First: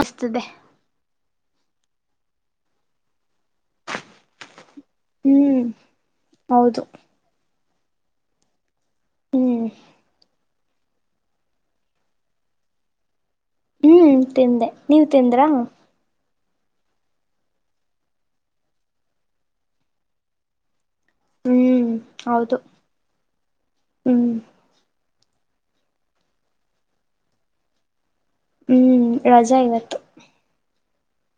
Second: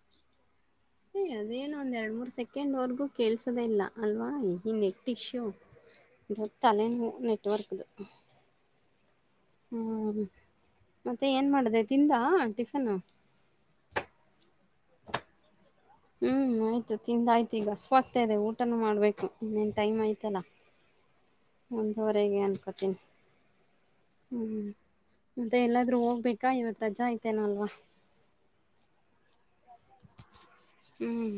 ಅಸ್ತದೆ ಅದೇನೋ ಒಂದ್ ಎರಡು ಮೂರ್ ಸೆಕೆಂಡ್ವರೆಗೂ ಕೇಳಸದೆೇ ಇಲ್ಲ ಅಲ್ವಾ ಹಿಂದೆ ಟಿಶ್ಯೂ ಹ್ಮ್ ಇ ಹೌದು ತಲೆನ ನೆಟ್ವರ್ಕ್ ಡು ಹ ಹ್ಮ್ ಮತ್ತೆ ಏನ್ ಮಾಡಿದೆ ತಿಂದ ಹಾ ಟಿಫನ್ ಹ್ಮ್ ತಿಂದೆ ನೀವ್ ತಿಂದ್ರಾ.. ಹ್ಮಞ ಆಯ್ತು ತಿಂದ ಆಯ್ತು ಈಗ ಹಸುವು ಆಗ್ತಾ ಇದೆ ಊಟನ ಮಾಡ್ಬೇಕು ಇನ್ನೇನು ಟೈಮ್ ಆಯ್ತಲ್ಲ ಹ್ಮ್ ಮುಂಜಾರೆೇಗನ್ ಹೌದು ಕತಿ ಹ್ಮ್ ಹ್ಮ ಮತ್ತೆ ಎಲ್ಲಾದ್ರೂ ಹೋಗ್ಬೇಕಾ ಇವತ್ ರಜಾ ಆಯ್ತೇನೋ? ಹ್ಮ್ ರಜಾ ಇವತ್ತು ಹ್ಮ್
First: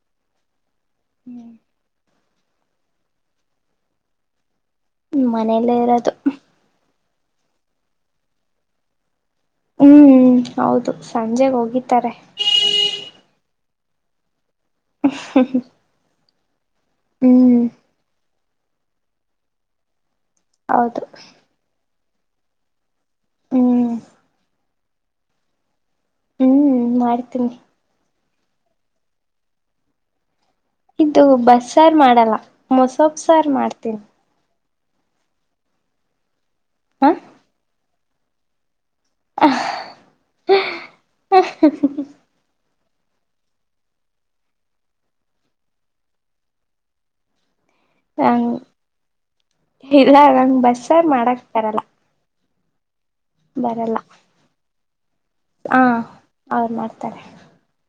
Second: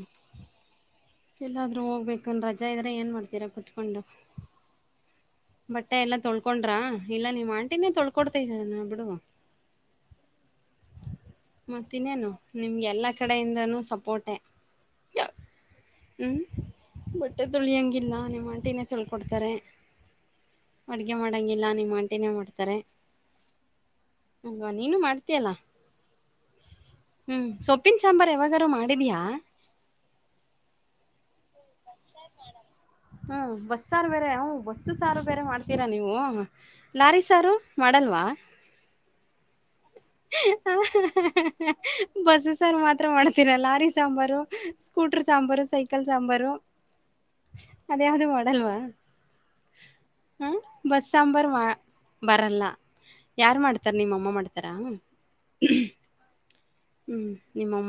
ಹ್ಮ್ ಎಲ್ಲಾದ್ರೂ ಹೋಗ್ಬೇಕ್ ಅಕ್ಕ ನ ರಜಾ ಇದ್ರೆ ಏನ್ ಮಾಡ್ತೀರಾ ಕುೂತ್ಕೊಂಡು ಮನೇಲ್ಲೇ ಬಟ್ಟೆ ಇರೋದು ಎಲ್ಲ ತೊಳ್ಕೊಂಡ್ರಾ ಇಲ್ಲಾ ನಿಮ್ ಆಂಟಿನೇ ತೊಳ್ಕೊಡ್ತಾ ಇದೆ ಅಲ್ಲಾ ಬಿಡು ಹ್ಮ್ ಹ್ಮ್ ಹೌದು ಸಂಜೆಗೆ ಒಗಿತಾರೆ ಮತ್ತಿನ್ನೇನು ನಿಮ್ಗೆ ಎಲ್ಲ ಕಡೆಯಿಂದನೂ ಸಪೋರ್ಟೆ ಹ್ ಹ್ಮ್ ಹ್ಮ್ ಹ್ಮ್ ಬಟ್ಟೆ ತೊಳಿಯಂಗಿಲ್ಲ ನಿಮ್ಮ ಆಂಟಿ ಟೀನೆ ತೊಳ್ಕೊಡ್ತಾರೆ ಹೌದು ಅಡ್ಗೆ ಮಾಡಂಗಿಲ್ಲ ನಿಮ್ ಆಂಟಿ ಅಂಟಿನೆ ಮಾಡ್ತಾರೆ ಹ್ಮ್ ಅ ನೀನು ಮಾಡ್ತಿಯಲ್ಲಾ ಹ್ಮ್ ಹ್ಮ್ ಮಾಡ್ತೀನಿ ಸೊಪ್ಪಿನ್ ಸಾಂಬಾರ ಯಾವಾಗಾರೂ ಮಾಡಿದೀಯಾ ಇದು ಬಸ್ಸಾರ್ ಮಾಡಲ್ಲಾ ಮೋಸೋಪ್ಸಾರು ಹ್ಮ್ ಮಾಡ್ತೀನಿ ಬಸ್ಸಾರು ಬೇರೆ ಹ್ಞೂ ಬಸ್ಸು ಸಾರು ಬೇರೆ ಮಾಡ್ತೀರಾ ನೀವು ಹ ಲಾರಿ ಸಾರು ಮಾಡ್ತ ಮಾಡಲ್ವಾ ಹ ಹ ಹಾ ಹಾ ಹ್ ಬಸ್ಸ ಸಾರು ಮಾಡ್ ಇತರ ಮಾಡ್ತೀರಾ lorry sambar scooter sambar cycle sambar ಅದ ಯಾವ್ದು ನಂಗ್ ಮಾಡಲ್ವಾ ಇಲ್ಲ ಹ ನಂಗ್ ಬಸ್ಸಾರ್ ಬಸ್ ಮಾಡಕ್ ಸಾಂಬಾರ್ ಮಾ ಬರಲ್ಲ ಬರಲ್ಲಾ ಯಾರ್ ಮಾಡ್ತಾರ ನಿಮ್ಮ ಅಮ್ಮ ಮಾಡ್ತಾರಾ ಹಾ ಅವ್ರು ಮಾಡ್ತಾರೆ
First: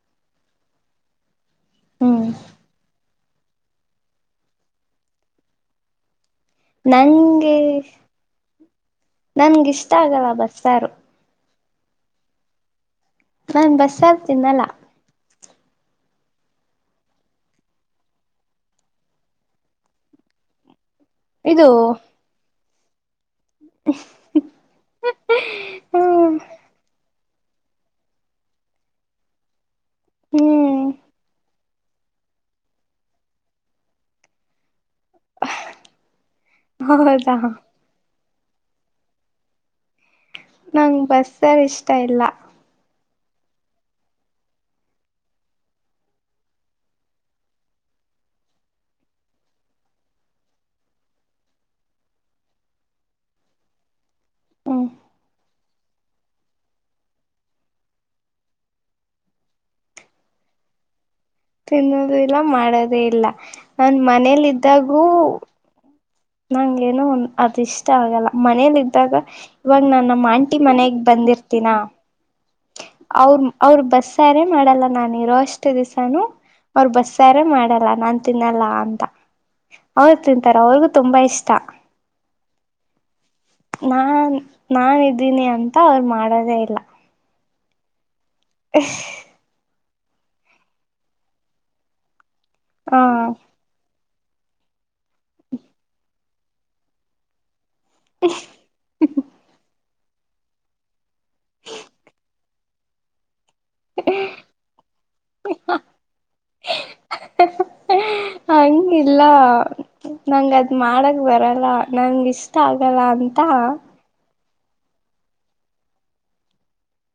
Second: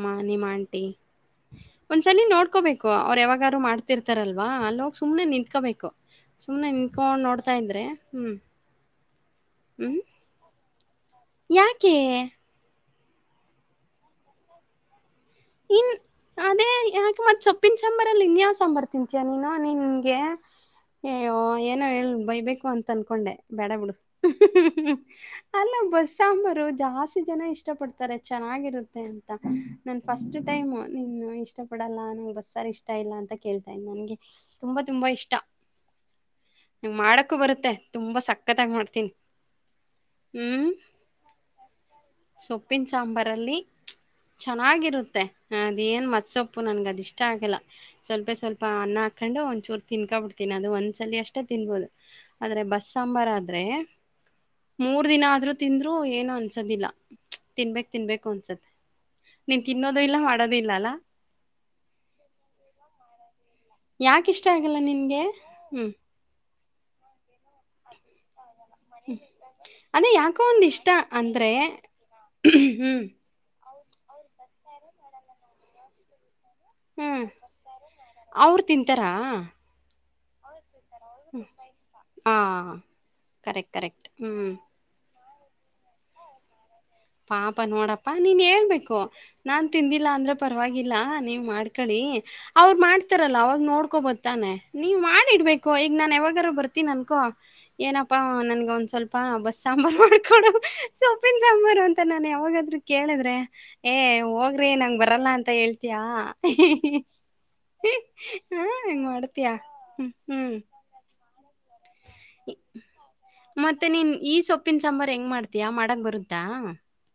ಮಾ ನಿಮ್ ಆಂಟಿ ಒಂದ್ಸಲಿ ಹ್ಮ್ ನೋಡ್ಕೋಬೇಕು ಅವ್ರ ಯಾವಾಗ್ ಯಾವಗಾರು ಮಾಡ್ತಿರ್ತಾರಲ್ವಾ ಅಲ್ಲೋಗ್ ಸುಮ್ನೆ ನಿಂತ್ಕೋಬೇಕು ಸುಮ್ನೆ ನಿಂತ್ಕೊಂಡ್ ನೋಡ್ತಾ ನಂಗೆ ಇದ್ರೆ ಹ್ಮ್ ನನ್ಗ ಹ್ಮ್ ಇಷ್ಟಾ ಆಗಲ್ಲ ಬಸ್ಸಾರು ಯಾಕೆ ನಾನ್ ಬಸ್ಸಾರ್ ತಿನ್ನಲ್ಲಾ ಇನ್ ಅದೇ ಯಾಕೆ ಮತ್ತ್ ಸೊಪ್ಪಿನ ಸಾಂಬಾರಲ್ಲಿ ಇನ್ಯಾವ್ ಸಾಂಬಾರ್ ತಿಂತೀಯ ನೀನು ನಿನ್ಗೆ ಅಯ್ಯೋ ಇದು ಏನೋ ಹೇಳ್ ಬೈಬೇಕು ಅನ್ ತನ್ಕೊಂಡೆ ಬೇಡ ಬಿಡು ಅಹ್ ಹ್ ಹ್ ಅಲ್ಲ ಬಸ್ ಹ್ಮ್ ಸಾಂಬಾರು ಜಾಸ್ ಜನ ಇಷ್ಟ ಪಡ್ತಾರೆ ಚೆನ್ನಾಗಿರುತ್ತೆ ಅಂತ ನನ್ ಫಸ್ಟ್ ಟೈಮು ಹ್ಮ್ ನಿ ಇಷ್ ಇಷ್ಟಪಡಲ್ಲ ನಂಗೆ ಬಸ್ಸರ್ ಇಷ್ಟ ಇಲ್ಲ ಅಂತ ಕೇಳ್ತಾ ಇನಿ ನನ್ಗೆ ತುಂಬಾ ತುಂಬಾ ಇಷ್ಟ. ನೀ ಹೌದಾ ಮಾಡಕು ಬರುತ್ತೆ ತುಂಬಾ ಸಕ್ ಸಕ್ಕತ್ತಾಗಿ ಮಾಡ್ತೀನ್ ನಂಗ್ ಬಸ್ಸಾರ್ ಇಷ್ಟ ಇಲ್ಲ. ಸೊಪ್ಪಿನ ಸಾಂಬಾರಲ್ಲಿ ಚೆನ್ನಾಗಿ ಇರುತ್ತೆ ಅದೇನ್ ಮಸ್ಸೊಪ್ಪು ನನ್ಗ್ ಅದ್ ಇಷ್ಟ ಆಗಲ್ಲ ಸ್ವಲ್ಪ ಸ್ವಲ್ಪ ಅನ್ನ ಹಾಕೊಂಡು ಒಂದಚೂರು ತಿನ್ಕೊ ಬಿಡ್ತೀನಿ ಅದು ಒಂದ್ಸಲಿ ಅಷ್ಟೇ ತಿನ್ಬೋದು ಆದ್ರೆ ಬಸ್ಸ್ ಸಾಂಬಾರ ಆದ್ರೆ ಹ್ಮ್ ಮೂರ್ ದಿನ ಆದ್ರು ತಿಂದ್ರು ಏನು ಅನ್ಸೋದಿಲ್ಲ ತಿನ್ಬೇಕ್ ತಿನ್ಬೇಕು ಅನ್ಸುತ್ತೆ ನಿನ್ ತಿನ್ನೋದು ಇಲ್ಲ ಮಾಡೋದು ಇಲ್ಲ ಅಲ ತಿನ್ನೋದು ಇಲ್ಲ ಮಾಡೋದೇ ಇಲ್ಲ. ನನ್ ಯಾಕೆ ಇಷ್ಟ ಆಗಲ್ಲ ಮನೇಲಿದ್ದಾಗು ನಿನಗೆ ಹ್ಞೂ ಟ ಆಗಲ್ಲ ಮನೇಲಿ ಇದ್ದಾಗ ಹ್ಞೂ ಇವಾಗ ನಾ ಅದೇ ನಮ್ಮ ಯಾಕೋ ಆಂಟಿ ಒಂದು ಇಷ್ಟ ಮನೆಗ್ ಅಂದರೆ ಬಂದಿರ್ತೀನ ಹ್ಞೂ ಅವ್ರ್ ಅವ್ರ್ ಬಸ್ಸಾರೇ ಮಾಡಲ್ಲ ನಾನು ಇರೋ ಅಷ್ಟು ದಿವ್ಸನು ಅವ್ರ ಹ್ಞೂ ಬಸ್ಸಾರೆ ಮಾಡಲ್ಲ ನಾನ್ ಅವ್ರು ತಿನ್ನಲ್ಲ ಅಂತ. ತಿಂತಾರಾ ಅವ್ರು ತಿಂತಾರೆ ಅವ್ರುಗು ಹಾ ಕರೆಕ್ಟ್ ಕರೆಕ್ಟ್ ನಾನ್ ಹ್ಮ್ ನಾವ್ ಇಬ್ ದಿನಿ ಅಂತ ಅವ್ರು ಮಾಡೋದೇ ಇಲ್ಲ. ಪಾಪ ನೋಡ ಪ್ಪಾ ನೀನ್ ಹೇಳ್ಬೇಕು ನಾನ್ ತಿಂದಿಲ್ಲಾ ಅಂದ್ರೆ ಪರ್ವಾಗಿಲ್ಲ ನೀವ್ ಮಾಡ್ಕಳಿ ಅವ್ರು ಹ ಮಾಡ್ತಾರಲ್ಲ ಅವಾಗ ನೋಡ್ಕೊಬೋ ತಾನೆ ನೀವ್ ಮಾಡಿಡ್ಬೇಕು ಈಗ್ ನಾನ್ ಯಾವಾಗ್ ಗಾರು ಬರ್ತಿನ್ ಅನ್ಕೋ ಏನಪ್ಪಾ ನನ್ಗ ಒಂದ್ ಸ್ವಲ್ಪ ಬಸ್ ಸಾಂಬಾರ್ ಮಾಡ್ ಕೊಡು ಸೊಪ್ಪಿನ್ ಸಾಂಬಾರ್ ಸರ್ ನಾನು ಯಾವಾಗಾದ್ರೂ ಕೇಳಿದ್ರೆ ಏ ಹೋಗ್ರಿ ನಂಗ ಬರಲ್ಲ ಅಂತ ಹೇಳ್ತೀಯಾ [unintelligible] ಹೆಂಗ ಹಂಗಿಲ್ಲ ಮಾಡ್ತಯ ಹ್ಮ್ ಅಲ್ಲ ನಂಗ್ ಇಷ್ಟ ಆಗಲ್ಲ ಅಂತ ಮತ್ತೆ ನೀನ ಈ ಸೊಪ್ಪಿನ ಸಾಂಬಾರ್ ಹೆಂಗ್ ಮಾಡ್ತಯಾ? ಮಾಡಕ ಬರುತ್ತಾ?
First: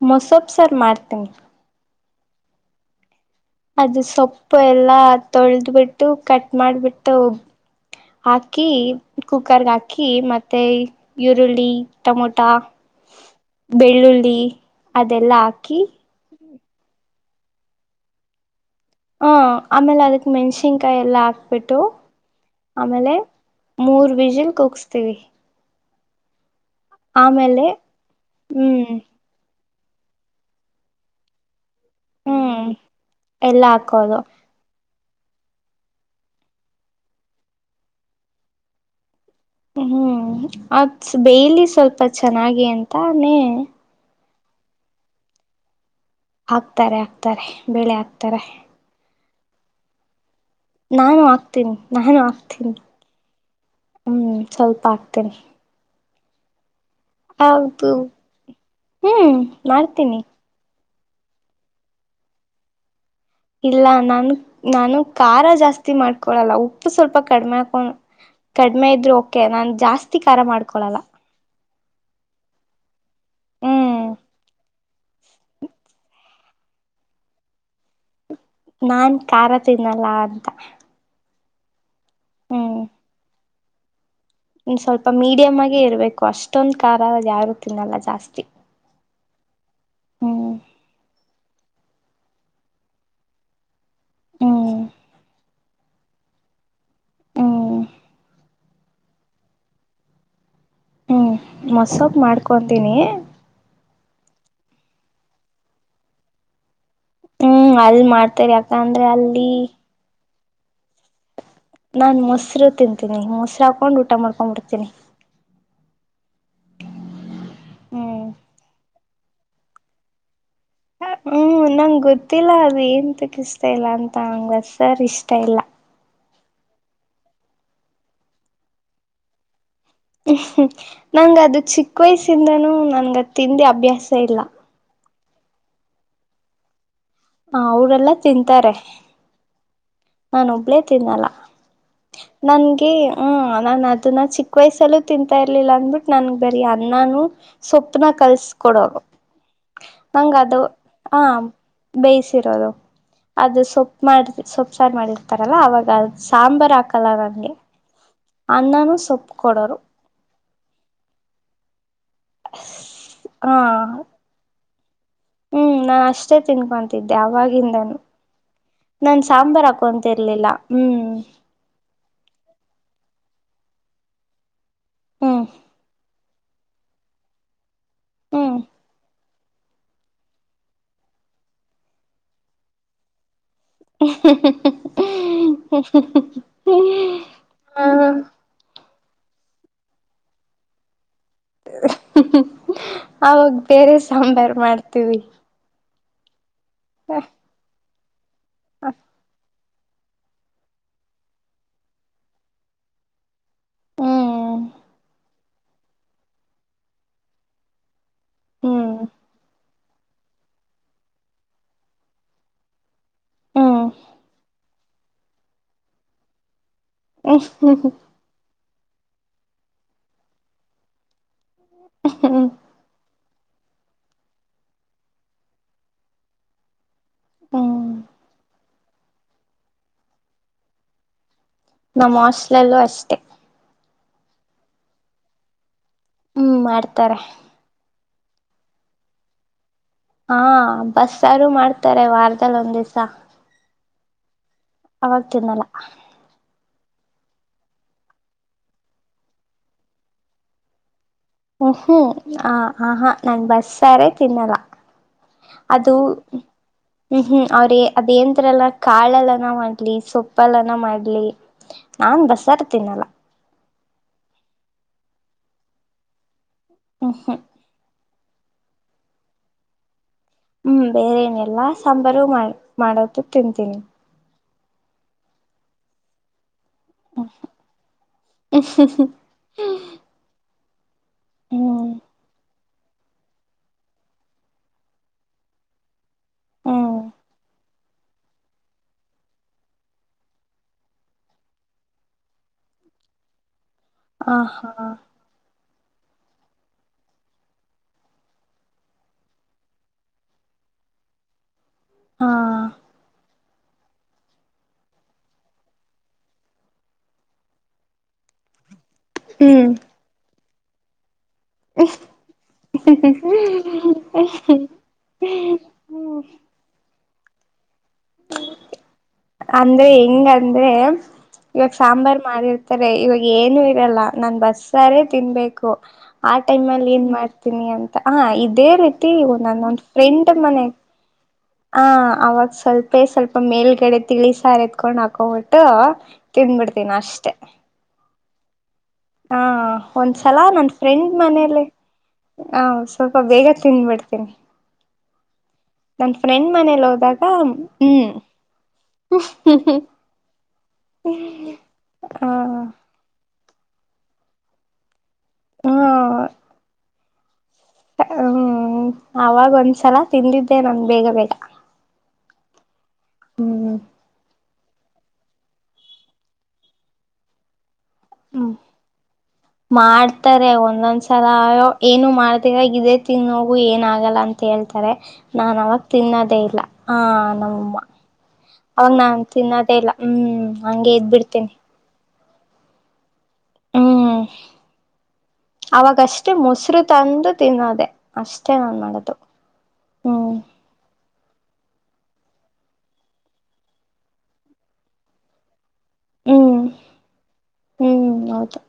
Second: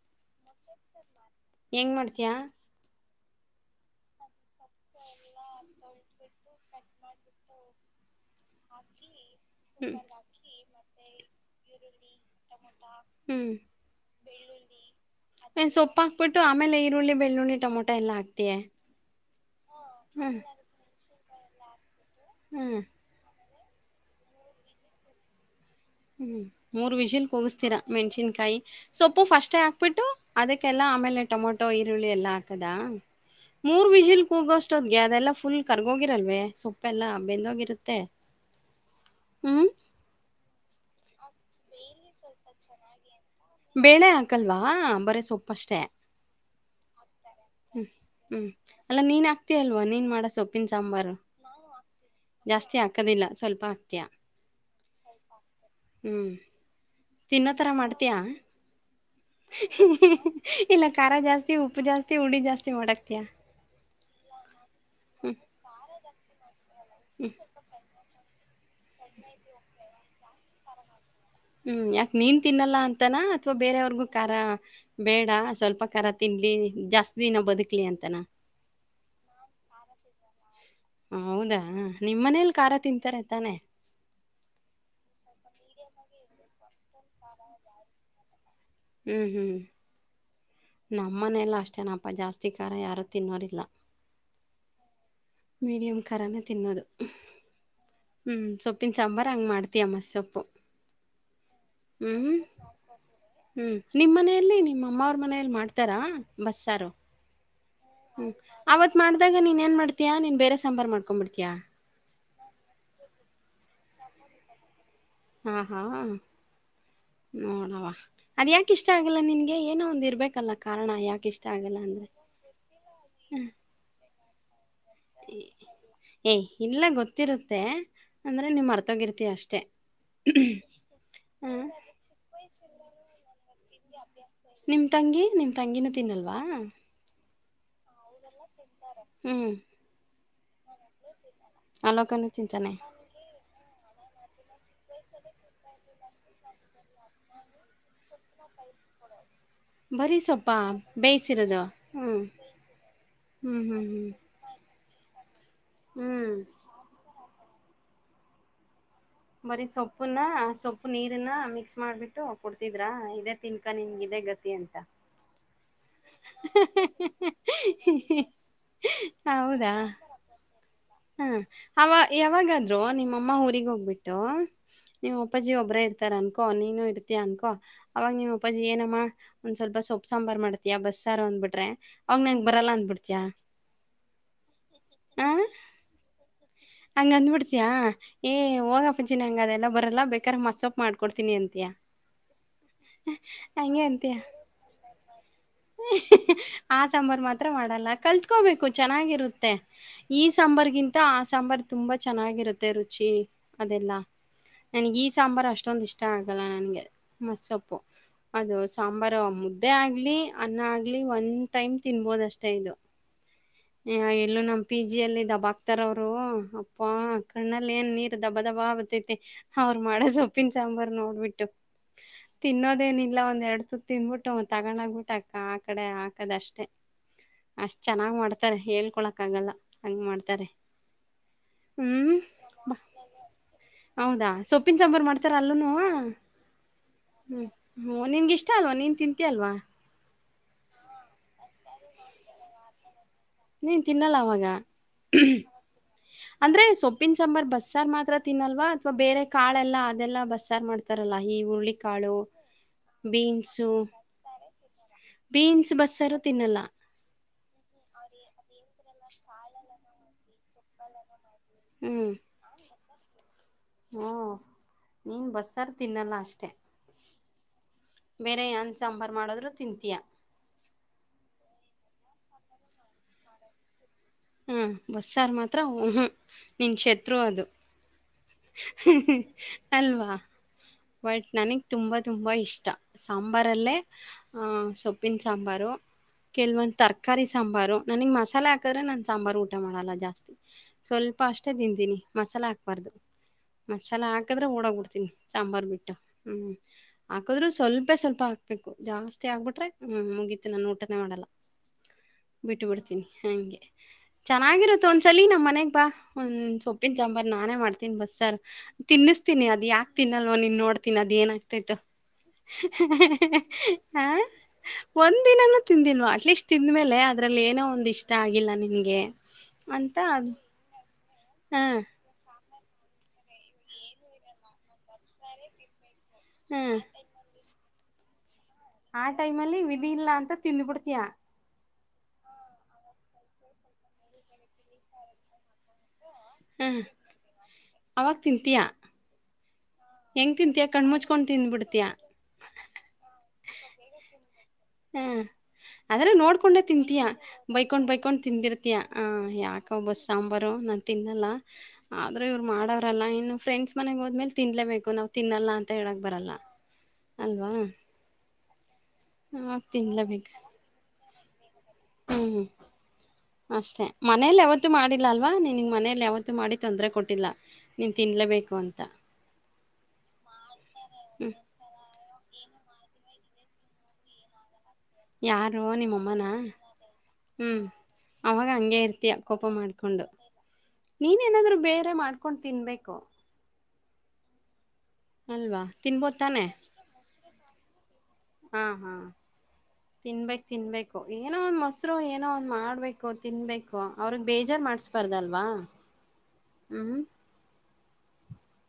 ಮೊಸೊಪ್ಪ ಸಾರ ಮಾಡ್ತೀನಿ. ಹೆಂಗ ಮಡಿಯ ಅದು ಸೊಪ್ಪು ಎಲ್ಲ ತೊಳದು ಬಿಟ್ಟು ಕಟ್ ಮಾಡಬಿಟ್ಟ ಹಾಕಿ ಕುಕ್ಕರಗ ಹ್ಮ್ ಹಾಕಿ ಮತ್ತೆ ಇರುಳ್ಳಿ ಟಮೊಟಾ ಹ್ಮ್ ಬೆಳ್ಳುಳ್ಳಿ [inaudible] ಅದೆಲ್ಲಾ ಹಾಕಿ ಟ್ಟು ಆಮೇಲೆ ಈರುಳ್ಳಿ, ಬೆಳ್ಳುಳ್ಳಿ, ಟೊಮೊಟ ಎಲ್ಲ ಹಾಕ್ತಿಯಾ ಹ ಆಮೇಲೆ ಅದಕ ಮೆಣಸಿನಕಾಯ ಎಲ್ಲ ಹಾ ಬಿ ಟ್ಟು ಹ್ಮ್ ಆಮೇಲೆ ಮೂರ ವಿಸಿಲ್ ಕೂಗುಸ್ತೀವಿ. ಹ್ಮ್ ಮೂರ್ ವಿಜಿಲ್ ಕೂಗಿಸ್ತೀರಾ ಮೆಣಸಿನಕಾಯಿ ಹ್ಮ್ ಸೊಪ್ಪು ಫಸ್ಟೇ ಪ್ಪಬಿಟ್ಟು ಅದಕ್ಕೆಲ್ಲ ಆಮೇಲೆ ಟೊಮೊಟ್ ಟೊ ಈರುಳ್ಳಿ ಎಲ್ಲಾ ಹ್ಮ್ ಹಾಕದ ಎಲ್ಲ ಮೂರ್ ಹಾಕೋದು ವಿಷಲ್ ಕೂಗೋಷ್ಟ ಅದೆಲ್ಲ ಫುಲ್ ಕರ್ಗೋಗಿರಲ್ವೇ ಸೊಪ್ಪೆಲ್ಲ ಬೆಂದೋಗಿರುತ್ತೆ. ಹ್ಮ್ ಅದ ಬೇಯಲಿ ಸ್ವಲ್ಪ ಚೆನ್ನಾಗಿ ಅಂತ ಬೇಳೆ ಹಾಕ ಹಾಕ್ಕಲ್ವಾ ಬರೇ ಸೊಪ್ಪ ಅಷ್ಟೇ. ಹಾಕ್ತಾರೆ ಹಾಕ್ತಾರೆ ಬೆಳೆ ಹಾಕ್ತಾರೆ. ಹಾಕ್ತಿಯಲ್ವಾ ನೀನ್ ಮಾಡೋ ಸೊಪ್ಪು ನಾವು ಹಾಕ್ತಿನಿ ನಾನು ಹಾಕ್ತೀನಿ ಜಾಸ್ತಿ ಹಾಕೋದಿಲ್ಲ, ಸ್ವಲ್ಪ ಹಾಕ್ತೀಯ. ಹ್ಮ್ ಸ್ವಲ್ಪ ಹಾಕ್ತೀನಿ ಹ್ಮ್.. ತಿನ್ನೋತರ ಹೌದು ಮಾಡ್ತೀಯಾ? ಹ್ಮ್ ಮಾಡ್ತೀನಿ ಇಲ್ಲಾ ಖಾರ ಜಾಸ್ತಿ ಉಪ್ಪು ಜಾಸ್ತಿ ಹುಳಿ ಜಾಸ್ತಿ ಮಾಡಕ್ ಇಲ್ಲಾ ನಾನ್ ನಾನು ಹ್ಮ್. ಖಾರ ಜಾಸ್ತಿ ಮಾಡ್ ಕೋಳಲ್ಲಾ ಉ ಉಪ್ಪು ಸ್ವಲ್ಪ ಕಡಮೆ ಹಾಕೊಂಡ ಕಡಿಮೆ ಇದ್ರು ಓಕೆ ನಾನ್ ಜಾಸ್ತಿ ಅತೀ ಖಾರಾ ಮಾಡ್ಕೊಳಲ್ಲಾ ಹ್ಮ್ ಯಾಕ್ ನೀನ್ ತಿನ್ನಲ್ಲಾ ಅಂತಾನ ಅಥವಾ ಬೇರೆ ಹ್ಮ್ ಅವರ್ಗೂ ಖಾರ ಬೇಡಾ ಸ್ವಲ್ಪ ಖಾರ ತಿನ್ಲಿ ಜಾಸ್ತಿ ದಿನ ಬದುಕ್ಲಿ ಅಂತಾನ. ನಾನ್ ಖಾತೆ ತಿನ್ನಲ್ಲ ಅಂತಾ ಹೌದಾ? ನಿಮ್ಮ ಮನೇಲ್ ಖಾರ ತಿಂತ್ತಾರೆ ತಾನೆ ಒಂದ್ ಸ್ವಲ್ಪ ಮೀಡಿಯಮ್ ಆಗೆ ಇರ್ಬೇಕು ಅಷ್ಟೊಂದ್ ಖಾರ ಯಾರು ತಿನ್ನಲ್ಲ ಜಾಸ್ತಿ ಹ್ಞೂ ಹ್ಞೂ ಹ್ಮ್ ನಮ್ಮ ಮನೇಲು ಅಷ್ಟೇನಪ್ಪ ಜಾಸ್ತಿ ಖಾರ ಯಾರೂ ತಿನ್ನೋರಿಲ್ಲ ಹ್ಮ ಮೀಡಿಯಂ ಖಾರಾನೆ ತಿನ್ನೋದು ಹ್ಮ್ ಹ್ಮ್ ಸೊಪ್ಪಿನ ಸಾಂಬಾರ ಹಂಗ್ ಮಾಡ್ತೀಯ ಮಸೊಪ್ಪು ಹ್ಮ್ ಮೊಸೊಪ್ ಹ್ಮ್ ಮಾಡ್ಕೊತೀನಿ ಹ್ಮ್ ನಿಮ್ ಮನೇಲಿ ನಿಮ್ ಅಮ್ಮ ಅವ್ರ ಮನೆಯಲ್ಲಿ ಮಾಡ್ತಾರಾ ಬಸ್ ಸಾರು. ಹ್ಮ್ ಅಲ್ಲಿ ಹ್ಮ್ ಮಾಡ್ತೇರಿ ಅವತ್ ಯಾಕಂದ್ರೆ ಮಾಡ್ದಾಗ ಅಲ್ಲಿ ನೀನ್ ಏನ್ ಮಾಡ್ತೀಯಾ ನೀನ್ ಬೇರೆ ಸಾಂಬಾರ ಮಾಡ್ಕಂಡ್ ಬಿಡ್ ನಾನ್ ಮೊಸರು ತಿಂತೀನಿ ಮೊಸರಾ ಹಾಕೊಂಡ್ ಊಟಾ ಮಾಡ್ಕೊಂಡು ಬಿಡ್ತೀನಿ ಹ ಹಾ ನೋಡೋವ ಹ್ಮ್ ಅದ ಯಾಕ್ ಇಷ್ಟ ಇಷ್ಟಾ ಆಗಲ್ಲ ನಿನ್ಗೆ ಏನೋ ಒಂದ ಇರ್ಬೇಕಲ್ಲಾ ಹ್ಮ್ ನಂಗ ಗೊತ್ತಿಲ್ಲ ಅದು ಎಂತಕ್ಕ ಇಷ್ಟಾ ಇಲ್ಲ ಅಂತ ಹಂಗ್ ಅಷ್ಟ ಸಾರ್ ಇಷ್ಟ ಇಲ್ಲಾ ಏಯ್ ಇಲ್ಲ ಗೊತ್ತಿರುತ್ತೆ ಅಂದ್ರೆ ನಿ ಮಾರ್ತೋಗ್ ಇರ್ತೀಯಾ ಅಷ್ಟೇ ಹ್ಮ್ ನಂಗ ಅದು ಹಾಂ ಚಿಕ್ಕ ವಯಸ್ಸಿಂದನೂ ನನ್ಗ ಅದು ತಿಂದಿ ಅಭ್ಯಾಸ ಇಲ್ಲ ನಿಮ್ ತಂಗಿ ನಿಮ್ ತಂಗಿನು ತಿನ್ನಲ್ವಾ ಹ ಅವರೆಲ್ಲಾ ತಿಂತಾರೆ ಹ್ಮ್ ನಾನ್ ಒಬ್ಳೇ ತಿನ್ನಲ್ಲಾ ಅವಲೋಕನು ತಿಂತಾನೆ ನನ್ಗೆ ಹ್ಮ ನಾ ಅದನ್ನಾ ಚಿಕ್ ವಯಸ್ಸಲ್ಲೂ ತಿಂತಾ ಇರ್ಲಿಲ್ಲಾ ಅಂದ್ಬಟ್ಟು ನನ್ಗ್ ಬರಿ ಅನ್ನಾನು ಸೊಪ್ಪ ಸೊಪ್ಪನ ಕಲ್ಸ ಕೊಡೊ ಬರೀ ನಂಗ ಸೊಪ್ಪಾ ಅದು ಹ ಬೇಯಿಸಿರೋದು ಹ್ಞೂ ಬೇಯಿಸಿರೋದು ಹ್ಞೂ ಅದು ಹ್ಞೂ ಸೊಪ್ಪು ಹ್ಞೂ ಮಾಡ ಸೊಪ್ಪ ಸಾರ್ ಮಾಡಿರ್ ಇತಾರಲ್ಲ ಅವಾಗ ಅ ಹ್ಞೂ ಸಾಂಬರ್ ಹಾಕಲ್ಲ ನಂಗೆ ಅನ್ನಾನು ಸಾ ಬರಿ ಸೊಪ್ಪುನಾ ಸೊಪ್ಪು ನೀರನ್ನ ಮಿಕ್ಸ್ ಮಾಡ್ಬೇಕ್ ಅಂದ್ಬಿಟ್ಟು ಕೊಡ್ತಿದ್ರಾ ಇದೇ ಹಾ ತಿನ್ಕ ನಿನ್ಗೆ ಇದೇ ಗತಿ ಅಂತ ಹ್ಮ್ ನಾ ಅಷ್ಟೇ ತಿನ್ಕೊಂತಿದ್ದೆ ಅವಾಗಿಂದಾನು ನಾನ್ ಸಾಂಬಾರ್ ಹಾಕೊಂತರ್ಲಿಲ್ಲ ಹ್ಮ್ ಹ್ಮ ಅವ ಯಾವಾಗಾದ್ರು ನಿಮ್ಮಮ್ಮ ಊರಿಗ ಹೋಗ್ಬಿಟ್ಟು ನಿಮ್ ಹ್ಮ್ ಅಪ್ಪಾಜಿ ಒಬ್ರೆ ಇರ್ತಾರ ಅನ್ಕೋ ಓ ನೀನು ಇರ್ತಿಯಾ ಅನ್ಕೋ ಅವಾಗ ನಿಮ್ ಹ್ಮ್ ಅಪ್ಪಾಜಿ ಎನ್ ಅಮ್ಮಾ ಒಂದ್ ಸ್ವಲ್ಪಾ ಸೊಪ್ಪ ಸಾಂಬಾರ್ ಮಾಡತಿಯಾ ಬಸ್ಸಾರು ಅಂದ ಬಿಟ್ರೆ ಅವಾಗ ನಂಗ ಬರಲ್ಲ ಅಂದ್ಬಿಡ್ತಿಯಾ [inaudible] ಹಂಗ್ ಅಂದ ಬಿಡ್ತೀಯಾ ಏ ಹೋ ಹೋಗ್ ಅಪ್ಪಾಜಿ ನಂಗ್ ಅದೆಲ್ಲಾ ಬರಲ್ಲಾ ಬೇಕಾರ್ ಮಸೊಪ್ ಮಾಡ್ ಹ್ ಹ್ ಹ್ ಅವಾಗ ಹಂಗೆ ಬೇರೆ ಅಂತಯ ಸಾಂಬರ್ ಮಾಡ್ತೀವಿ ಹ ಆ ಸಾಂಬರ್ ಮಾತ್ರ ಮಾಡಲ್ಲಾ ಕಲ್ತ್ ಕತ್ಕೋಬೇಕು ಚೆನ್ನಾಗಿರುತ್ತೆ ಈ ಸಾಂಬರ್ ಈಗಿಂತ ಆ ಸಾಂಬರ್ ತುಂಬಾ ಚೆನ್ನಾಗಿರುತ್ತೆ ರುಚಿ ಅದೆಲ್ಲ ಹ್ಮ್ ನನಗ ಈ ಸಾಂಬಾರ್ ಅಷ್ಟ ಅಷ್ಟೊಂದ ಇಷ್ಟ ಆಗಲ್ಲ ನನ್ಗೆ ಮಸ್ಸೊಪ್ಪು ಅದು ಹ್ಮ್ ಸಾಂಬಾರೊ ಮು ಅದೇ ಆಗ್ಲಿ ಅನ್ನ ಆಗ್ಲಿ ಒಂದ್ ಟೈಮ್ ತಿನ್ಬೋದಷ್ಟೇ ಇದು ಹ್ಮ್ ಹ್ ಎಲ್ಲೂ ನಮ್ ಪಿ ಜಿ ಎಲ್ಲಿ ತಬಾಕ್ ತರ ಅವರು. ಯಪ್ಪಾ ಕಣ್ಣಲ್ಲಿ ಏನ್ ನೀರ್ ದಬ ದಬ ಅವ್ರು ಮಾಡೋ ಸೊಪ್ಪಿನ ಸಾಂಬಾರ ನೋಡ್ಬಿಟ್ಟು. ಹ್ಮ್ ತಿನ್ನೋದೇನ ಇಲ್ಲ ಒಂದ. ಎರಡು ತುತ್ತು ತಿಂದು ಬಿಟ್ಟು ತಗೊಂಡ್ ಹೋಗಿ ಬಿಟ್ಟು ಆ ಕಡೆ ಆ ಕಡೆ ಹಾಕೋದಷ್ಟೇ. ಅಷ್ಟ್ ಹ್ಮ್ ಚೆನ್ನಾಗ್ ಮಾಡ್ತಾರೆ ಹೇಳ್ ಕೊಳಕ್ಕಾಗಲ್ಲ ಹಂಗೆ ಮಾಡ್ತಾರೆ. ಹ್ಮ್ ನಮ್ಮ ಹಾಸ್ಟೆಲ್ ಲಲೂ ಅಷ್ಟೆ. ಹೌದಾ ಸೊಪ್ಪಿನ ಸಾಂಬಾರು ಮಾಡ್ತಾರ ಅಲ್ಲೂನು. ಹ್ಮ್ ಮಾಡ್ತಾರೆ. ಹ್ಮ ನಿನ್ಗ ಇಷ್ಟ ಅಲ್ವಾ ನೀನ್ ತಿಂತಿ ಅಲ್ವಾ. ಹಾ ಬಸ್ಸಾರು ಮಾಡ್ತಾರೆ ವಾರದಲ್ಲಿ ಒಂದ್ ದಿವ್ಸ. ನೀನ್ ತಿನ್ನಲ್ಲ ಅವಾಗ. ಅವಾಗ್ ತಿನ್ನಲ್ಲ. ಉಪ್ಪಿನ ಸಾಂಬಾರ್ ಬಸ್ಸಾರು ಮಾತ್ರ ತಿನ್ನಲ್ವಾ ಅಥವಾ ಬೇರೆ ಕಾಳೆಲ್ಲ ಅದೆಲ್ಲ ಬಸ್ಸಾರು ಮಾಡ್ತ- ಹ್ಮ್ ಹ್ಮ್ ಆ ಆ ಹಾ ನನ್ ಬೀನ್ಸು ಬಸ್ಸಾರೇ ತಿನ್ನಲ್ಲ ಬೀನ್ಸ್ ಅದು ಬಸ್ಸಾರು ತಿನ್ನಲ್ಲ ಹ್ಮ್ ಹ್ಮ್ ಅವ್ರ ಅದೇನ್. ತತ್ರೇ ಲಾಖ [unintelligible] ಕಾಳೆಲ್ಲನ ಮಾಡ್ಲಿ ಸೊಪ್ಪ- ಪಾಲನ ಮಾಡ್ಲಿ. ಹ್ಮ್ ನಾನ್ ಬಸ್ಸಾರು ತಿನ್ನಲ್ಲ. ನೀನು ಬಸ್ಸಾರು ತಿನ್ನಲ್ಲ ಅಷ್ಟೇ. ಹ್ಹು ಹ್ಹು.. ಬೇರೆ ಏನ್ ಸಾಂಬಾರು ಮಾಡಿದ್ರು ತಿಂತೀಯಾ. ಹ್ಮ್ ಬೇರೆ ಏನೆಲ್ಲಾ ಸಾಂಬಾರು ಮಾಡ ಮಾಡದು ತಿಂತೀನಿ. ಹಾ ಬಸ್ಸಾರ್ ಮಾತ್ರ. ಹೂ ಹ್ಹು. ನಿನ್ನ ಶತ್ರು ಅದು. ಹೂ.. ಹ್ಹು.. ಅಲ್ವಾ ಬಟ್ ನನಗೆ ಹ್ಮ್ ತುಂಬ ತುಂಬ ಇಷ್ಟ. ಸಾಂಬಾರಲ್ಲೇ ಸೊಪ್ಪಿನ ಸಾಂಬಾರು. ಕೆಲವೊಂದು ಹ್ಮ್ ತರಕಾರಿ ಸಾಂಬಾರು. ನನಗ್ ಮಸಾಲೆ ಹಾಕೀದ್ರೆ. ಸಾಂಬಾರು ಊಟ ಮಾಡಲ್ಲ ಜಾಸ್ತಿ ಸ್ವಲ್ಪ ಅಷ್ಟೇ ತಿಂತೀನಿ ಮಸಾಲೆ ಹಾಕ್ಬಾರ್ದು. ಮಸಾಲ ಆ ಹಾಕಿದ್ರೆ ಓಡಿ ಹಾ ಹೋಗಿಬಿಡ್ತೀನಿ ಸಾಂಬಾರಾರ್ ಬಿಟ್ಟು. ಹ್ಮ್ ಹಾಕದ್ರು ಸ್ವಲ್ಪೇ ಸ್ವಲ್ಪ ಹಾಕ್ಬೇಕು ಜಾಸ್ತಿ ಆಗ್ಬಿಟ್ರೆ ಹ್ಮ್ ಮುಗೀತು ನಾನು ಊಟನೇ ಮಾಡಲ್ಲ. ಹಾ ಬಿಟ್ಟು ಬಿಡ್ತೀನಿ ಹಂಗೆ. ಚೆನ್ನಾಗಿರುತ್ತ ಒಂದ್ಸಲ ನಮ್ ಮನೆಗ್ ಬಾ ಒ ಸೊಪ್ಪಿನ ಸಾಂಬಾರ್ ನಾನೇ ಮಾಡ್ತೀನಿ ಬಸ್ಸಾರ್. ತಿನ್ನಿಸ್ತಿನನಿ ಅದು ಹ್ಮ್ ಯಾಕ ತಿನ್ನಲ್ಲ ನೊ ನೀನ್ ನೋಡ್ತೀನಿ ಅದೇನ ತಿದ್ದೋ [unintelligible] ಹ ಒಂದ ದಿನಾನೂ ತಿಂದೀಲ್ವಾ ಅಟ್ಲೀಸ್ಟ್ ತಿಂದ್ಮೇಲೆ ಅ ಅದ್ರಲ್ ಏನೋ ಒಂದ್ ಇ ಇಷ್ಟಾ ಆಗಿಲ್ಲಾ ನಿಂಗ್ ಅಂದ್ರೆ ಹೆಂಗಂದ್ರೆ ಏ ಇವಾಗ ಹಾಂ ಸಾಂಬಾರ್ ಮಾಡಿರ್ ತ್ತಾರೆ ಇವಾಗ ಏನು ಇರಲ್ಲಾ ನಾನ್ ಬಸ್ಸಾರೇ ತಿನ್ಬೇಕು ಆ ಟೈಮ್ ಹಾಂ ಅಲ್ಲಿ ಏನ್ ಮಾಡ್ ತಿನ್ನಿ ಅಂತಾ ಹಾ ಇಗ್ ಇದೇ ಆ ರೀತಿ ಒಂದ್ ಟೈಮಲ್ಲಿ ನನ್ನೊಂದು ವಿಧಿ ಇಲ್ಲ ಫ್ರೆಂಡ್ ಅಂತ ಮನೆ ತಿಂದ್ಬಿಡ್ತೀಯ ಹ ಅವಾಗ ಸ್ವಲ್ಪೇ ಸ್ವಲ್ಪ ಮೇಲ್ಗಡೆ ತಿಳಿಸಾರ ಎತ್ಕೊಂಡ್ ಹಾಕೋಬಿಟ್ಟು ತಿನ್ಬಿಡ್ತೀನಿ ಅಷ್ಟೆ ತೀಯಾ ಹಾ ಒಂದ್ಸಲಾ ನನ್ ಫ್ರೆಂಡ್ ಕಣ್ಮುಚ್ಕೊಂಡು ಮನೇಲಿ ತಿಂದ್ಬಿಡ್ತೀಯ ಹ ಸ್ವಲ್ಪ ಬೇಗಾ ತಿಂದಬಿಡ್ತೇನಿ ಹ ಆದ್ರೆ ನೋಡ್ಕೊಂಡೆ ತಿಂತೀಯಾ ಹೋದಾಗ ಬೈಕೊಂಡ್ ಹ್ಮ್ ಬೈಕೊಂಡ್ ತಿಂದೀರ್ತಿಯಾ ಆ ಯಾಕೋ ಬಸ್ ಸಾಂಬಾರೊ ನಾನ್ ತಿನ್ನಲ್ಲ ಆದ್ರೂ ಹ ಇವ್ರು ಮಾಡೋರಲ್ಲಾ ಇನ್ನು ಫ್ರೆಂಡ್ಸ್ ಮನೆಗ್ ಹೋದ್ಮಲೆ ತಿನ್ಲೆಬೇಕು ನಾವ್ ತಿನ್ನಲ್ಲಾ ಹ್ಮ ಅಂತಾ ಹೇಳಕ್ ಬರಲ್ಲಾ ಅಲ್ವಾ ಹ್ಮ್ ಅವಾಗ ಆವಾಗ ಒಂದ್ಸಲ ತಿನ್ನಲೇಬೇಕು ತಿಂದಿದ್ದೆ ನಾನ್ ಬೇಗಾ ಬೇಗಾ ಹ್ಮ ಹ್ಮ್ ಅಷ್ಟೆ ಮನೇಲ್ ಯಾವತ್ ತು ಮಾಡಿಲ್ಲ ಅಲ್ವಾ ನಿ ನಿನ್ ಮನೇಲಿ ಯಾವತ್ತು ಮಾಡಿ ತೊಂದ್ರೆ ಕೊಟ್ಟಿಲ್ಲಾ ಹ್ಮ್ ಮಾಡ್ತಾರೆ ಹ್ಞೂ ಒಂದೊಂದ್ಸಲಾ ಏನು ಮಾಡ್ತಿದೆ ಈಗ್ ಇದೇ ತಿನ್ ಹೋಗು ಎನ್ ಆಗಲ್ಲಾ ಅಂತ ಹೇಳ್ತ ನಾನ್ ಯಾರು ಅವಾಗ್ ನಿಮ್ಮಮ್ಮನಾ ತಿನ್ನದೇ ಇಲ್ಲಾ ಹ ಹ್ಞೂ ನಮ್ಮಮ್ಮ ಹಂಗೆ ಅವಾಗ ಇರ್ತೀಯ ನಾನ್ ಕೋಪ ತಿನ್ನದೇ ಇಲ್ಲ ಮಾಡಿಕೊಂಡು ಹ್ಮ್ ಹಂಗೆ ಇದ್ ಬಿಡ್ತೀನಿ ಮಾಡ್ಕೊಂಡ್ ತಿನ್ಬೇಕು ಹ್ಮ ಅಲ್ವಾ ತಿನ್ಬೋದ್ ಅವಾಗಷ್ಟೇ ತಾನೆ ಮೊಸರು ತಂದು ತಿನ್ನೋದೆ ಅಷ್ಟೇ ಹಾ ನಾನ್ ಹಾ ಮಾಡೋದು ಹ್ಮ್ ತಿನ್ಬೇಕು ತಿನ್ಬೇಕು ಏನೋ ಒಂದ್ ಮೋಸ್ರೊ ಏನೋ ಒಂದ್ ಮಾಡ್ಬೇಕು ತಿನ್ಬೇಕು ಅವರ್ಗ್ ಬೇಜಾರ್ ಮಾಡ್ಸ್ಬಾರ್ದಾಲ್ವ ಹ್ಮ್ ಹ್ಮ್ ಹೌದು